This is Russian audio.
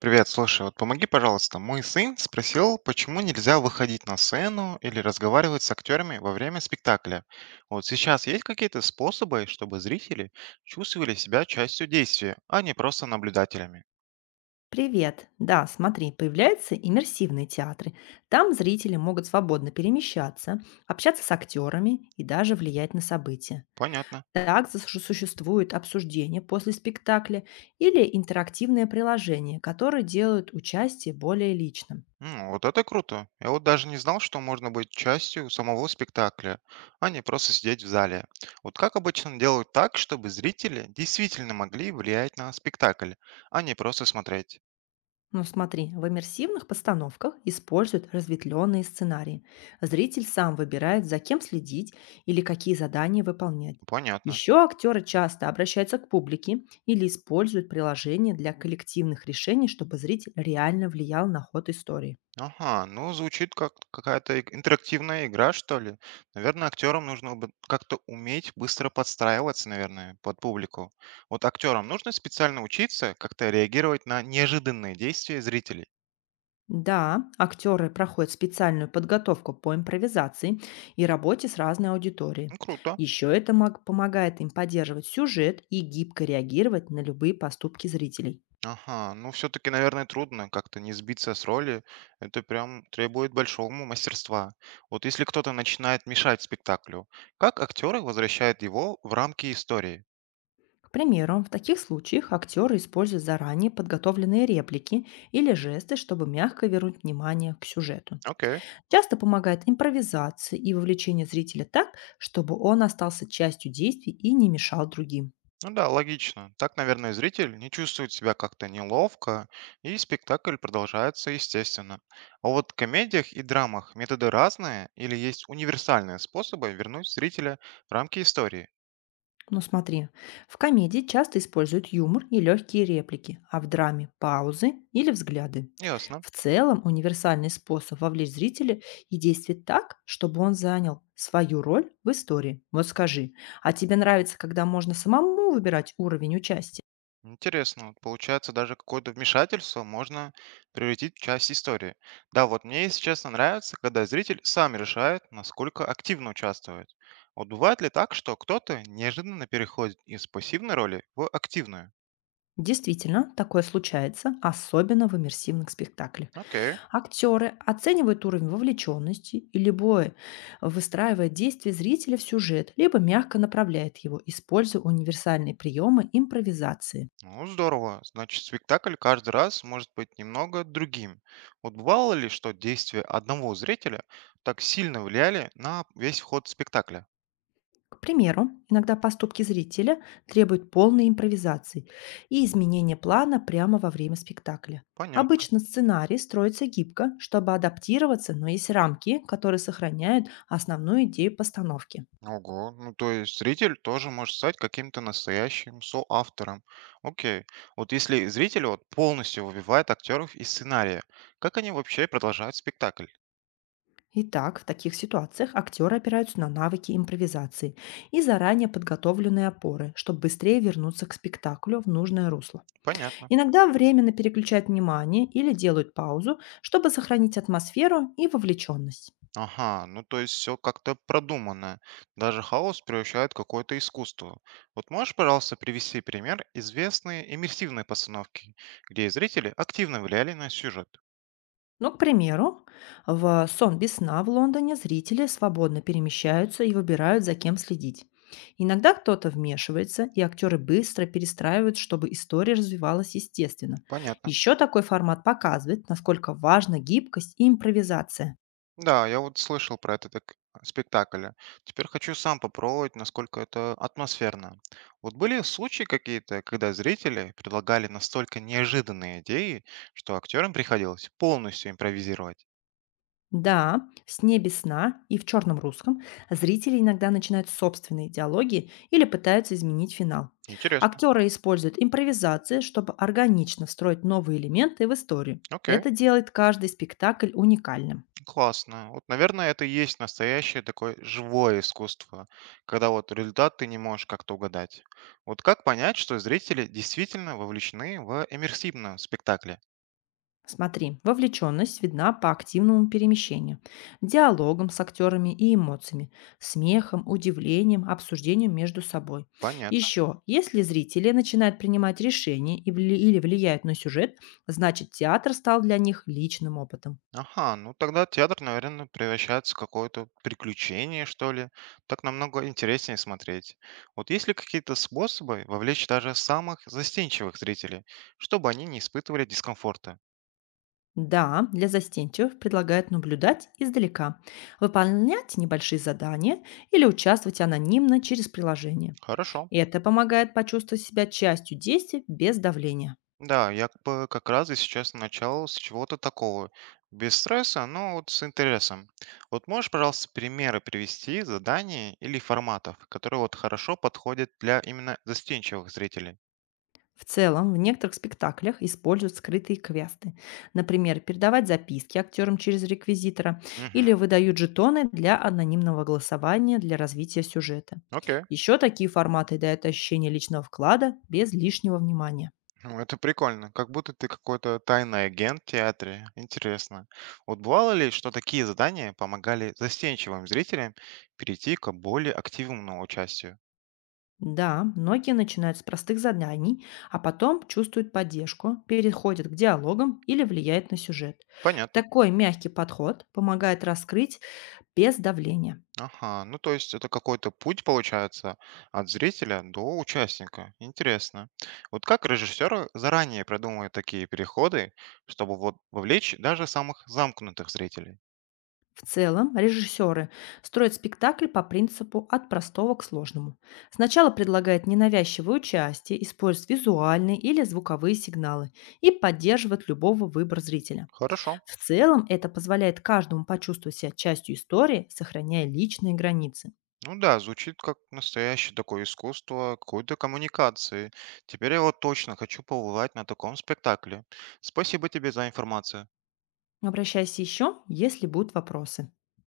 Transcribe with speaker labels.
Speaker 1: Привет, слушай, вот помоги, пожалуйста. Мой сын спросил, почему нельзя выходить на сцену или разговаривать с актерами во время спектакля. Вот сейчас есть какие-то способы, чтобы зрители чувствовали себя частью действия, а не просто наблюдателями?
Speaker 2: Привет. Да, смотри, появляются иммерсивные театры. Там зрители могут свободно перемещаться, общаться с актерами и даже влиять на события.
Speaker 1: Понятно.
Speaker 2: Существует обсуждение после спектакля или интерактивное приложение, которое делают участие более личным.
Speaker 1: М, вот это круто. Я вот даже не знал, что можно быть частью самого спектакля, а не просто сидеть в зале. Вот как обычно делают так, чтобы зрители действительно могли влиять на спектакль, а не просто смотреть?
Speaker 2: Ну смотри, в иммерсивных постановках используют разветвленные сценарии. Зритель сам выбирает, за кем следить или какие задания выполнять.
Speaker 1: Понятно.
Speaker 2: Еще актеры часто обращаются к публике или используют приложения для коллективных решений, чтобы зритель реально влиял на ход истории.
Speaker 1: Ага, ну звучит как какая-то интерактивная игра, что ли. Наверное, актерам нужно бы как-то уметь быстро подстраиваться, наверное, под публику. Вот актерам нужно специально учиться как-то реагировать на неожиданные действия зрителей.
Speaker 2: Да, актеры проходят специальную подготовку по импровизации и работе с разной
Speaker 1: Ну,
Speaker 2: аудиторией.
Speaker 1: круто.
Speaker 2: Еще помогает им поддерживать сюжет и гибко реагировать на любые поступки зрителей.
Speaker 1: Ага, ну все-таки, наверное, трудно как-то не сбиться с роли. Это прям требует большого мастерства. Вот если кто-то начинает мешать спектаклю, как актеры возвращают его в рамки истории?
Speaker 2: К примеру, в таких случаях актеры используют заранее подготовленные реплики или жесты, чтобы мягко вернуть внимание к сюжету.
Speaker 1: Окей.
Speaker 2: Часто помогает импровизация и вовлечение зрителя так, чтобы он остался частью действий и не мешал другим.
Speaker 1: Ну да, логично. Так, наверное, зритель не чувствует себя как-то неловко, и спектакль продолжается естественно. А вот в комедиях и драмах методы разные или есть универсальные способы вернуть зрителя в рамки истории?
Speaker 2: Ну смотри, в комедии часто используют юмор и легкие реплики, а в драме– паузы или взгляды.
Speaker 1: Ясно.
Speaker 2: В целом универсальный способ вовлечь зрителя и действовать так, чтобы он занял свою роль в истории. Вот скажи, а тебе нравится, когда можно самому выбирать уровень участия?
Speaker 1: Интересно. Вот получается, даже какое-то вмешательство можно превратить в часть истории. Да, вот мне, если честно, нравится, когда зритель сам решает, насколько активно участвует. Вот бывает ли так, что кто-то неожиданно переходит из пассивной роли в активную?
Speaker 2: Действительно, такое случается, особенно в иммерсивных спектаклях.
Speaker 1: Окей.
Speaker 2: Актеры оценивают уровень вовлеченности и любое выстраивает действие зрителя в сюжет, либо мягко направляет его, используя универсальные приемы импровизации.
Speaker 1: Ну, здорово. Значит, спектакль каждый раз может быть немного другим. Вот бывало ли, что действия одного зрителя так сильно влияли на весь ход спектакля?
Speaker 2: К примеру, иногда поступки зрителя требуют полной импровизации и изменения плана прямо во время спектакля.
Speaker 1: Понятно.
Speaker 2: Обычно сценарий строится гибко, чтобы адаптироваться, но есть рамки, которые сохраняют основную идею постановки.
Speaker 1: Ого, ну то есть зритель тоже может стать каким-то настоящим соавтором. Окей. Вот если зритель вот полностью выбивает актеров из сценария, как они вообще продолжают спектакль?
Speaker 2: Итак, в таких ситуациях актеры опираются на навыки импровизации и заранее подготовленные опоры, чтобы быстрее вернуться к спектаклю в нужное русло.
Speaker 1: Понятно.
Speaker 2: Иногда временно переключают внимание или делают паузу, чтобы сохранить атмосферу и вовлеченность.
Speaker 1: Ага, ну то есть все как-то продумано. Даже хаос превращает в какое-то искусство. Вот можешь, пожалуйста, привести пример известной иммерсивной постановки, где зрители активно влияли на сюжет?
Speaker 2: Ну, к примеру, в «Сон без сна» в Лондоне зрители свободно перемещаются и выбирают, за кем следить. Иногда кто-то вмешивается, и актеры быстро перестраивают, чтобы история развивалась естественно.
Speaker 1: Понятно.
Speaker 2: Еще такой формат показывает, насколько важна гибкость и импровизация.
Speaker 1: Да, я вот слышал про этот спектакль. Теперь хочу сам попробовать, насколько это атмосферно. Вот были случаи какие-то, когда зрители предлагали настолько неожиданные идеи, что актерам приходилось полностью импровизировать?
Speaker 2: Да, в «Небе сна» и в «Черном русском» зрители иногда начинают собственные диалоги или пытаются изменить финал.
Speaker 1: Интересно.
Speaker 2: Актеры используют импровизации, чтобы органично встроить новые элементы в историю.
Speaker 1: Окей.
Speaker 2: Это делает каждый спектакль уникальным.
Speaker 1: Классно. Вот, наверное, это и есть настоящее такое живое искусство, когда вот результат ты не можешь как-то угадать. Вот как понять, что зрители действительно вовлечены в иммерсивном спектакле?
Speaker 2: Смотри, вовлеченность видна по активному перемещению, диалогам с актерами и эмоциями, смехом, удивлением, обсуждением между собой.
Speaker 1: Понятно.
Speaker 2: Еще, если зрители начинают принимать решения и или влияют на сюжет, значит театр стал для них личным опытом.
Speaker 1: Ага, ну тогда театр, наверное, превращается в какое-то приключение, что ли. Так намного интереснее смотреть. Вот есть ли какие-то способы вовлечь даже самых застенчивых зрителей, чтобы они не испытывали дискомфорта?
Speaker 2: Да, для застенчивых предлагают наблюдать издалека, выполнять небольшие задания или участвовать анонимно через приложение.
Speaker 1: Хорошо.
Speaker 2: Это помогает почувствовать себя частью действия без давления.
Speaker 1: Да, я как бы как раз и сейчас начал с чего-то такого. Без стресса, но вот с интересом. Вот можешь, пожалуйста, примеры привести заданий или форматов, которые вот хорошо подходят для именно застенчивых зрителей?
Speaker 2: В целом, в некоторых спектаклях используют скрытые квесты. Например, передавать записки актерам через реквизитора
Speaker 1: Угу,
Speaker 2: или выдают жетоны для анонимного голосования для развития сюжета.
Speaker 1: окей.
Speaker 2: Еще такие форматы дают ощущение личного вклада без лишнего внимания.
Speaker 1: Ну, это прикольно. Как будто ты какой-то тайный агент в театре. Интересно. Вот бывало ли, что такие задания помогали застенчивым зрителям перейти к более активному участию?
Speaker 2: Да, многие начинают с простых заданий, а потом чувствуют поддержку, переходят к диалогам или влияют на сюжет.
Speaker 1: Понятно.
Speaker 2: Такой мягкий подход помогает раскрыть без давления.
Speaker 1: Ага, ну то есть это какой-то путь получается от зрителя до участника. Интересно. Вот как режиссеры заранее продумывают такие переходы, чтобы вот вовлечь даже самых замкнутых зрителей?
Speaker 2: В целом, режиссеры строят спектакль по принципу «от простого к сложному». Сначала предлагают ненавязчивое участие, используют визуальные или звуковые сигналы и поддерживают любого выбора зрителя.
Speaker 1: Хорошо.
Speaker 2: В целом, это позволяет каждому почувствовать себя частью истории, сохраняя личные границы.
Speaker 1: Ну да, звучит как настоящее такое искусство какой-то коммуникации. Теперь я вот точно хочу побывать на таком спектакле. Спасибо тебе за информацию.
Speaker 2: Обращайся еще, если будут вопросы.